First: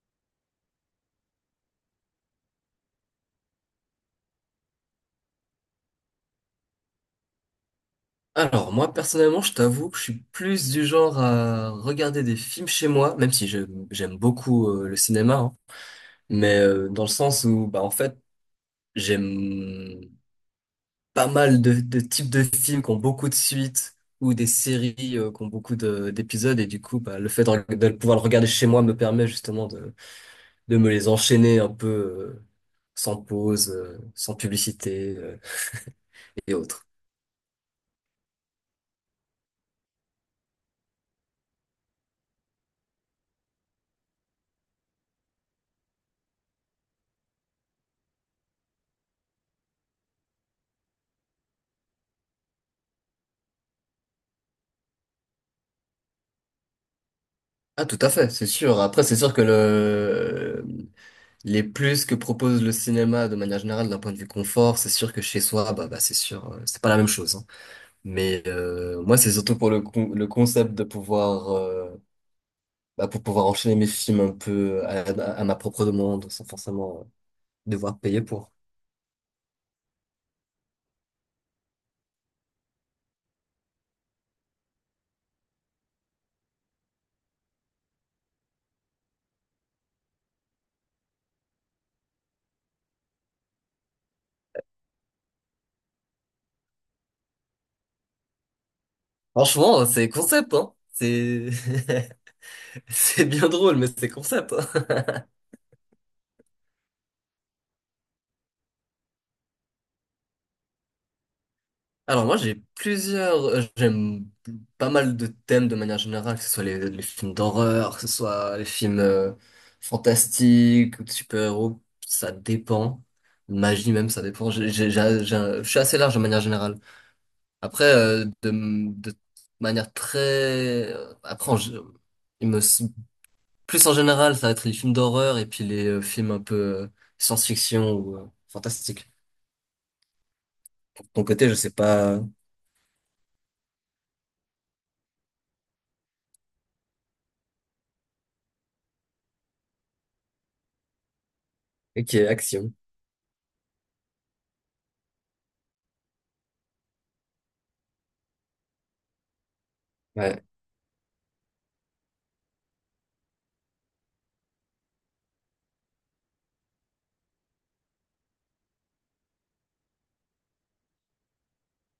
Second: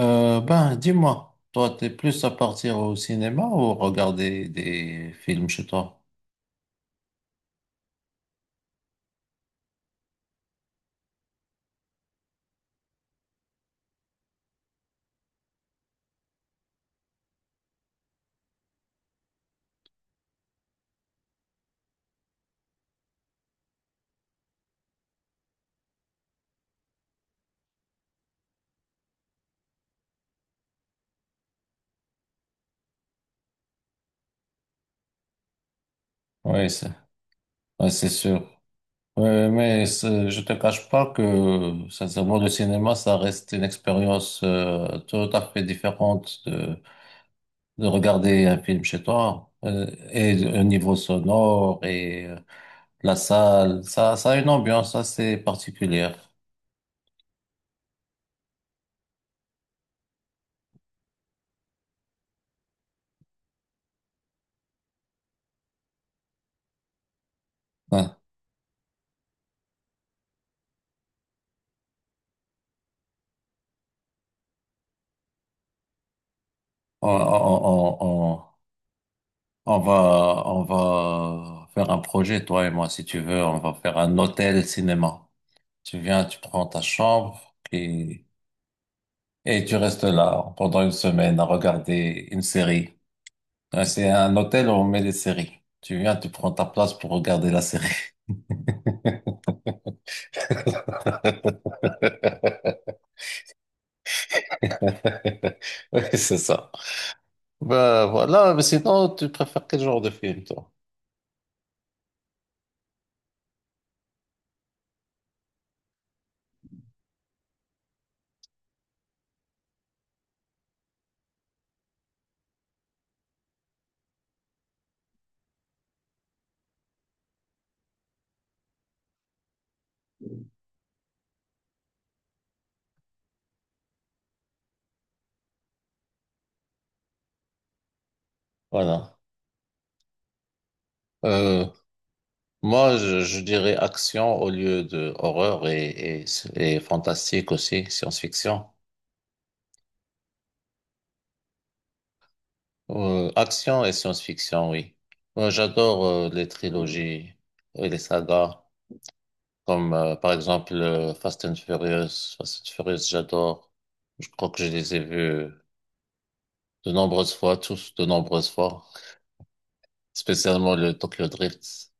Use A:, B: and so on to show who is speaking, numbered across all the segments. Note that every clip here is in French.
A: Dis-moi, toi, t'es plus à partir au cinéma ou regarder des films chez toi?
B: Alors, moi, personnellement, je t'avoue que je suis plus du genre à regarder des films chez moi, même si j'aime beaucoup le cinéma, hein. Mais dans le sens où, bah, en fait, j'aime pas mal de types de films qui ont beaucoup de suites ou des séries qui ont beaucoup d'épisodes, et du coup, bah, le fait de pouvoir le regarder chez moi me permet justement de me les enchaîner un peu sans pause, sans publicité et
A: Oui,
B: autres.
A: c'est ouais, c'est sûr. Ouais, mais je te cache pas que, sincèrement, le cinéma, ça reste une expérience tout à fait différente de regarder un film chez toi. Et au niveau sonore et la salle, ça a une ambiance assez particulière.
B: Ah, tout à fait, c'est sûr. Après, c'est sûr que le les plus que propose le cinéma de manière générale d'un point de vue confort, c'est sûr que chez soi, bah, c'est sûr, c'est pas la même chose, hein.
A: Ouais.
B: Mais moi, c'est surtout pour le, le concept de pouvoir, bah, pour pouvoir enchaîner mes films un peu à ma propre demande, sans forcément
A: On, on, on,
B: devoir payer
A: on-
B: pour.
A: on va faire un projet, toi et moi, si tu veux. On va faire un hôtel cinéma. Tu viens, tu prends ta chambre et tu restes là pendant une semaine à regarder une série. Ouais, c'est un hôtel où on met des séries. Tu viens, tu prends ta place pour regarder la série.
B: Franchement, c'est concept, hein. C'est c'est bien drôle, mais c'est concept, hein.
A: Oui, c'est ça. Ben voilà, mais sinon, tu préfères quel genre de film, toi?
B: Alors moi j'ai plusieurs, j'aime pas mal de thèmes de manière générale, que ce soit les films d'horreur, que ce soit les films fantastiques ou de super-héros, ça dépend. Magie même, ça dépend. Je suis assez large de manière générale. Après, de manière euh, Après, en gé- il me... plus en général, ça va être les films d'horreur et puis les films un peu science-fiction ou fantastique.
A: Voilà.
B: De ton côté, je
A: Euh,
B: sais pas...
A: Moi, je dirais action au lieu de horreur et fantastique aussi, science-fiction.
B: Ok, action.
A: Action et science-fiction, oui. Moi, j'adore les trilogies et les sagas, comme par
B: Ouais,
A: exemple Fast and Furious. Fast and Furious, j'adore. Je crois que je les ai vus de nombreuses fois, tous de nombreuses fois, spécialement le Tokyo Drift.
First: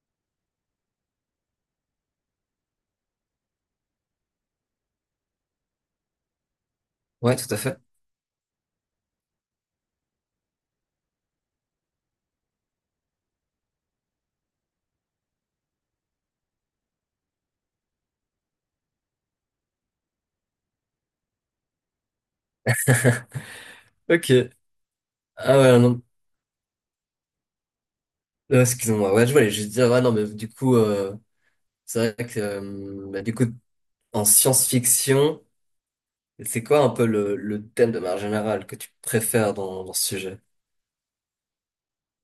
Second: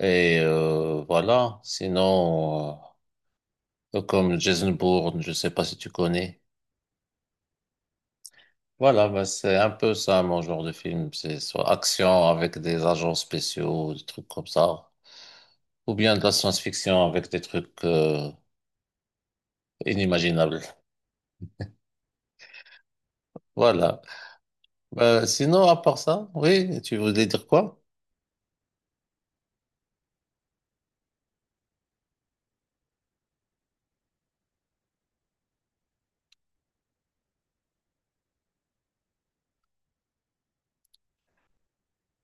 A: Et voilà, sinon, comme Jason Bourne, je sais pas si tu connais.
B: ouais, tout à fait.
A: Voilà, bah, c'est un peu ça mon genre de film. C'est soit action avec des agents spéciaux, des trucs comme ça, ou bien de la science-fiction avec des trucs inimaginables. Voilà.
B: Ok.
A: Bah,
B: Ah
A: sinon, à
B: ouais,
A: part
B: non.
A: ça, oui, tu voulais dire quoi?
B: Excuse-moi. Ouais, je voulais juste dire, ouais, non, mais du coup, c'est vrai que, bah, du coup, en science-fiction, c'est quoi un peu le thème de manière générale que tu préfères dans, dans ce sujet?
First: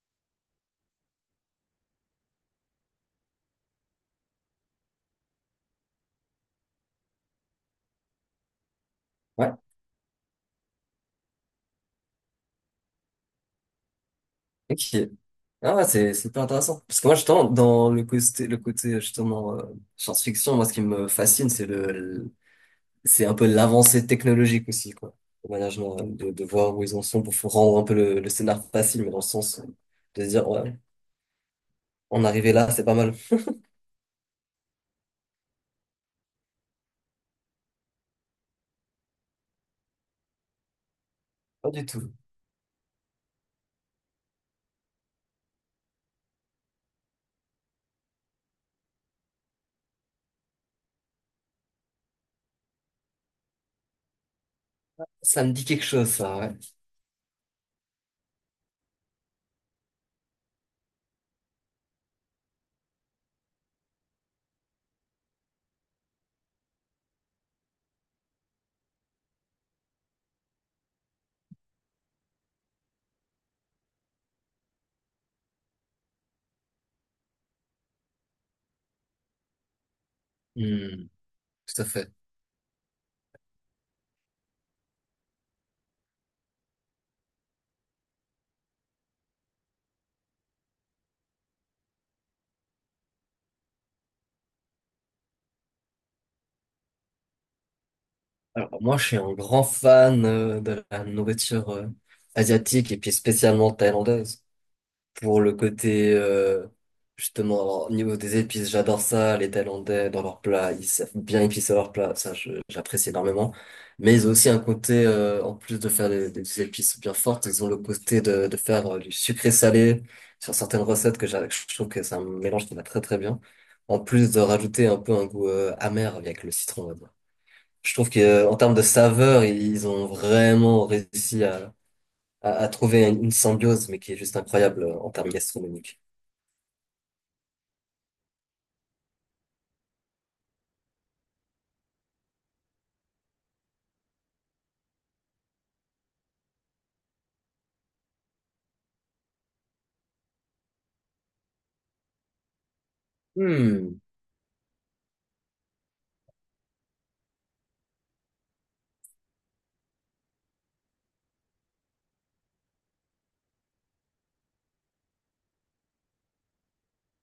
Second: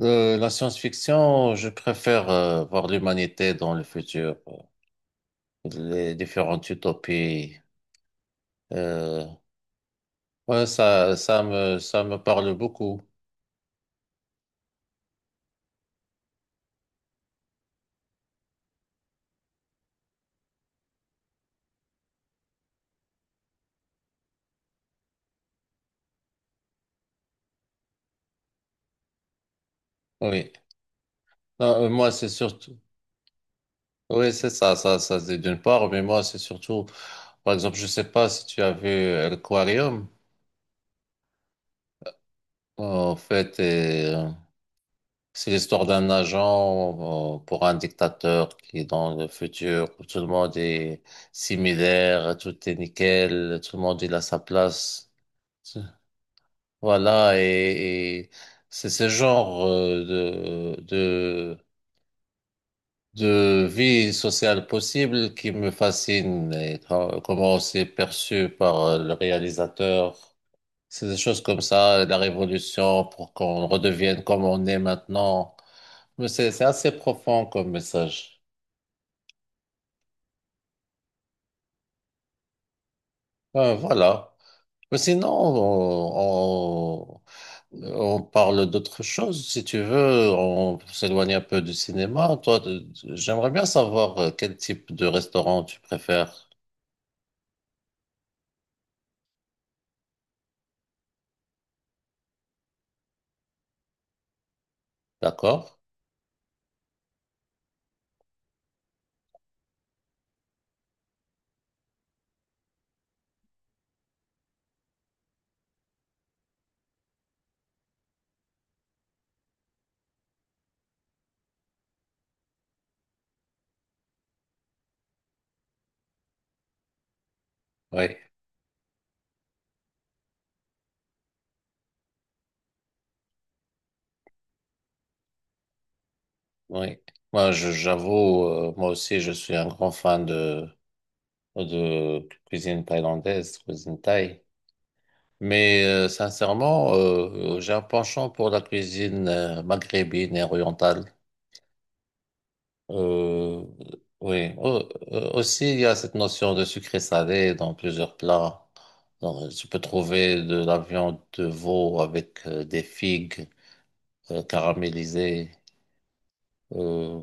A: La science-fiction, je préfère voir l'humanité dans le futur, les différentes utopies. Euh,
B: Ouais.
A: ouais, ça me parle beaucoup.
B: Ok. Ah ouais, c'est pas intéressant. Parce que moi, justement, dans le côté, justement, science-fiction, moi, ce qui me fascine, c'est le, c'est un peu l'avancée technologique aussi, quoi. De manière générale, de voir où ils en sont pour rendre un peu le scénar facile, mais dans le sens de se dire,
A: Oui.
B: ouais,
A: Non, moi,
B: on
A: c'est
B: arrivait là,
A: surtout.
B: c'est pas mal.
A: Oui, c'est ça, c'est d'une part, mais moi, c'est surtout. Par exemple, je sais pas si tu as vu Aquarium.
B: Pas du tout.
A: En fait, c'est l'histoire d'un agent pour un dictateur qui est dans le futur. Où tout le monde est similaire, tout est nickel, tout le monde il a sa place.
B: Ça me dit
A: C'est-
B: quelque chose, ça, ouais.
A: Voilà, et c'est ce genre de de vie sociale possible qui me fascine et comment c'est perçu par le réalisateur. C'est des choses comme ça, la révolution pour qu'on redevienne comme on est maintenant. Mais c'est assez profond comme message.
B: Hmm, tout à fait.
A: Voilà. Mais sinon, on parle d'autre chose, si tu veux. On s'éloigne un peu du cinéma. Toi, j'aimerais bien savoir quel type de restaurant tu préfères.
B: Alors, moi, je suis un grand fan de la nourriture asiatique et puis spécialement thaïlandaise. Pour le
A: D'accord?
B: côté justement alors, au niveau des épices, j'adore ça. Les Thaïlandais dans leurs plats, ils savent bien épicer leurs plats, ça j'apprécie énormément, mais ils ont aussi un côté en plus de faire des épices bien fortes, ils ont le côté de faire du sucré salé sur certaines recettes que je trouve que c'est un mélange qui va très très bien, en plus de rajouter un peu un goût amer avec le citron on va dire. Je trouve
A: Oui.
B: que en termes de saveur, ils ont vraiment réussi à à trouver une symbiose, mais qui est juste incroyable en termes gastronomiques.
A: Oui, j'avoue, moi aussi je suis un grand fan de cuisine thaïlandaise, cuisine thaï. Mais sincèrement, j'ai un penchant pour la cuisine maghrébine et orientale. Euh,
B: Hmm.
A: oui, aussi il y a cette notion de sucré salé dans plusieurs plats. Donc, tu peux trouver de la viande de veau avec des figues caramélisées. Euh,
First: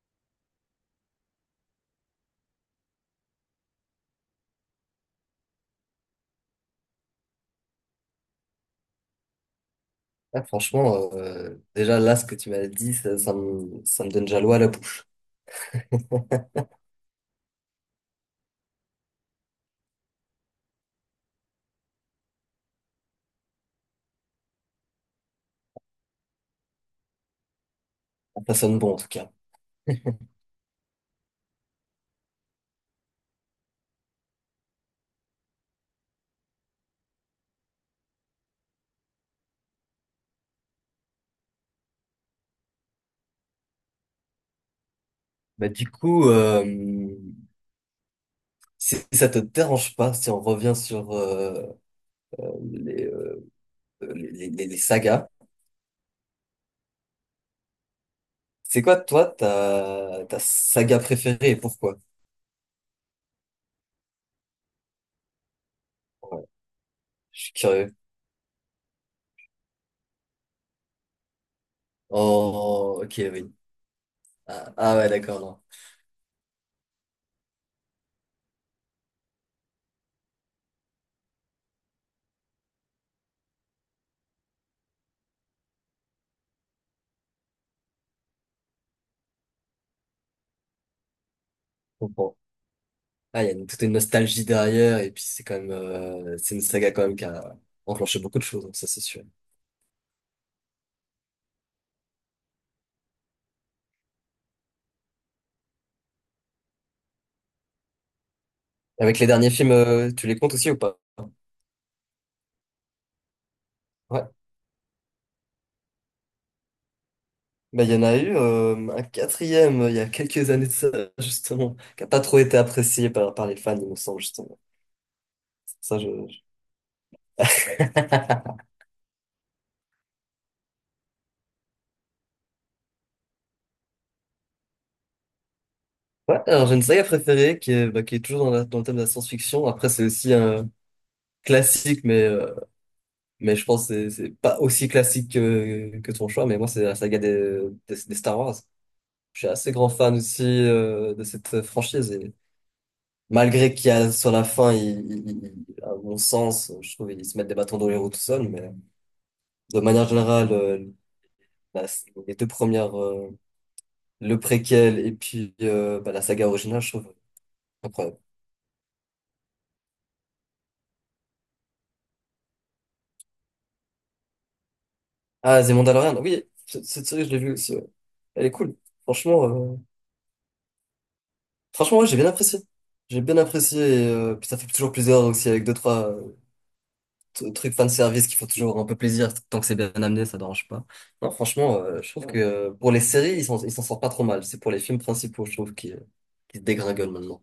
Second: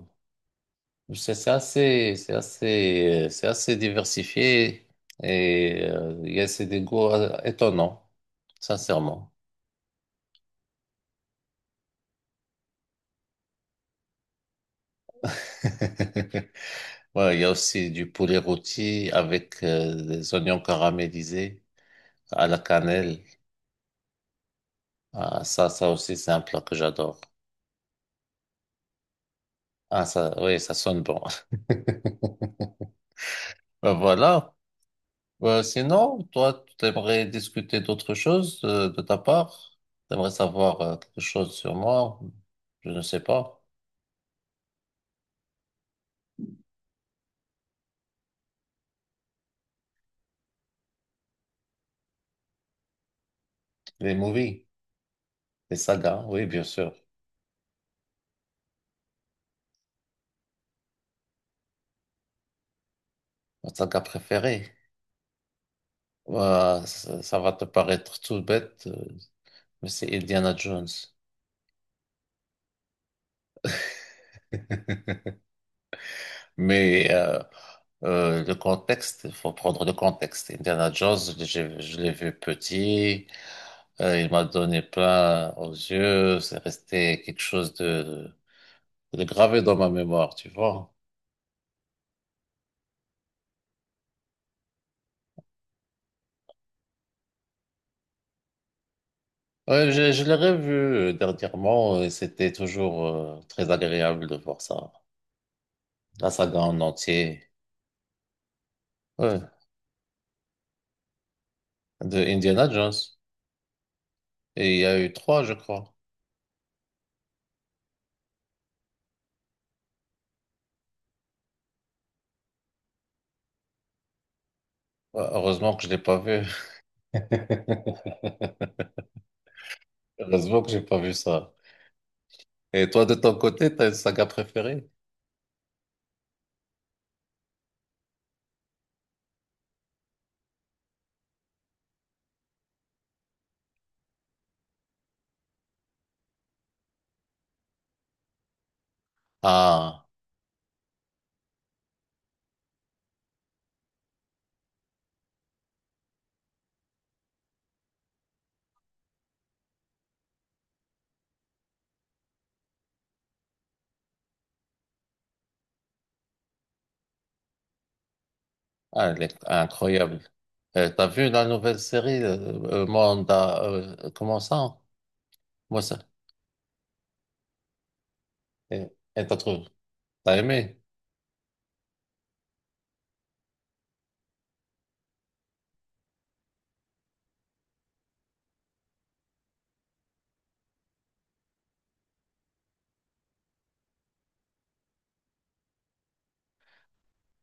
A: C'est c'est assez diversifié et il y a c'est des goûts étonnants, sincèrement.
B: Ah, franchement, déjà là, ce que tu m'as dit, ça, ça me donne déjà l'eau à la bouche.
A: Ouais, il y a aussi du poulet rôti avec des oignons caramélisés à la cannelle. Ah, ça aussi, c'est un plat que j'adore.
B: Ça sonne bon en tout cas.
A: Ah, ça, oui, ça sonne bon. Ben voilà. Sinon, toi, tu aimerais discuter d'autre chose de ta part? T'aimerais savoir quelque chose sur moi? Je ne sais pas.
B: Bah, du coup, si si ça te dérange pas, si on revient sur les, euh,
A: Les
B: les,
A: movies,
B: sagas,
A: les sagas, oui, bien sûr.
B: c'est quoi toi ta, ta saga préférée et pourquoi?
A: Ma saga préférée.
B: Ouais,
A: Ouah, ça
B: je
A: va
B: suis
A: te
B: curieux.
A: paraître tout bête, mais c'est Indiana Jones.
B: Oh, ok, oui. Ah, ah ouais, d'accord, non.
A: Mais le contexte, il faut prendre le contexte. Indiana Jones, je l'ai vu petit, il m'a donné plein aux yeux, c'est resté quelque chose de gravé dans ma mémoire, tu vois.
B: Je comprends. Ah, il y a toute une nostalgie derrière et puis c'est quand même, c'est une saga quand même qui a enclenché beaucoup de choses, hein, ça c'est sûr.
A: Ouais, je l'ai revu dernièrement et c'était toujours très agréable de voir ça, la saga en entier.
B: Avec les
A: Ouais,
B: derniers films, tu les comptes aussi ou pas?
A: de Indiana Jones.
B: Ouais.
A: Et il y a eu 3, je crois.
B: Bah, il y en a eu un quatrième il y a quelques années de ça, justement, qui a pas trop été apprécié par, par les fans, il me semble, justement.
A: Ouais, heureusement que je l'ai
B: Ça,
A: pas vu.
B: je-
A: Heureusement que j'ai pas vu ça. Et toi, de ton côté, t'as une saga préférée?
B: Ouais, alors j'ai une saga préférée qui est, bah, qui est toujours dans, dans le thème de la science-fiction. Après, c'est aussi un classique, mais je pense que c'est pas aussi classique que ton choix. Mais moi, c'est la saga des Star Wars. Je suis assez grand
A: Ah,
B: fan aussi de cette franchise. Malgré qu'il y a, sur la fin, il, à mon sens, je trouve qu'ils se mettent des bâtons dans les roues tout seuls, mais de manière générale, la- les deux premières, le préquel et puis bah, la saga originale, je trouve incroyable.
A: ah, elle est incroyable. T'as vu la nouvelle série, Manda, comment ça?
B: Ah, The
A: Moi, ça.
B: Mandalorian, oui, cette série, je l'ai vue aussi, ouais. Elle est cool.
A: Et et t'as
B: Franchement,
A: trouvé,
B: euh,
A: t'as aimé.
B: franchement, ouais, j'ai bien apprécié. J'ai bien apprécié et puis ça fait toujours plaisir aussi avec deux, trois truc fan service qui font toujours un peu plaisir tant que c'est bien amené, ça dérange pas. Non, franchement, je trouve que pour les séries, ils s'en sortent pas trop mal. C'est pour les films principaux, je trouve, qui se dégringolent maintenant.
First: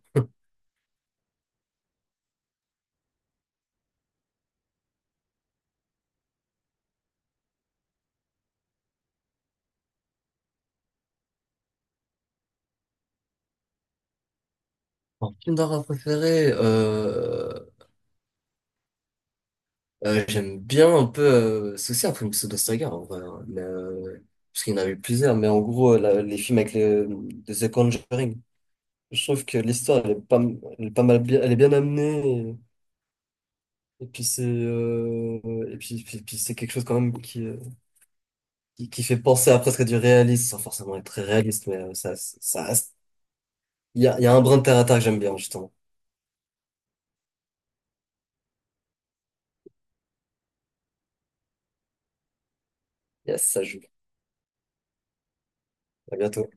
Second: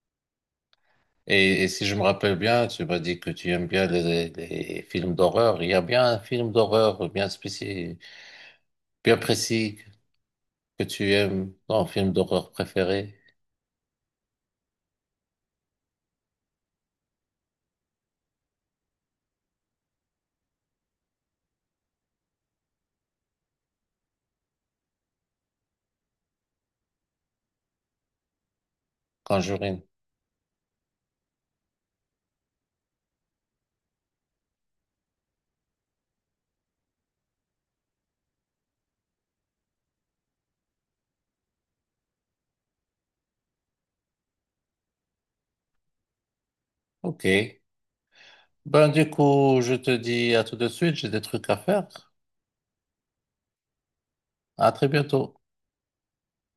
A: Et si je me rappelle bien, tu m'as dit que tu aimes bien les films d'horreur. Il y a bien un film d'horreur bien spécifique, bien précis que tu aimes, ton film d'horreur préféré,
B: Mon film d'horreur préféré, j'aime bien un peu, c'est aussi un film pseudo-saga, en vrai, hein, mais, parce qu'il y en a eu plusieurs, mais en gros, les films avec le, de The Conjuring, je trouve que
A: Conjuring.
B: l'histoire, elle est pas, elle est pas mal bien, elle est bien amenée, et puis c'est, et puis, c'est quelque chose quand même qui fait penser à presque du réalisme, sans forcément être très réaliste, mais ça, ça, il y a un brin de terre à terre que j'aime bien, justement.
A: Ok. Ben, du coup, je te dis à tout de suite, j'ai des trucs à faire.
B: Yes, ça joue.
A: À très bientôt.
B: À bientôt.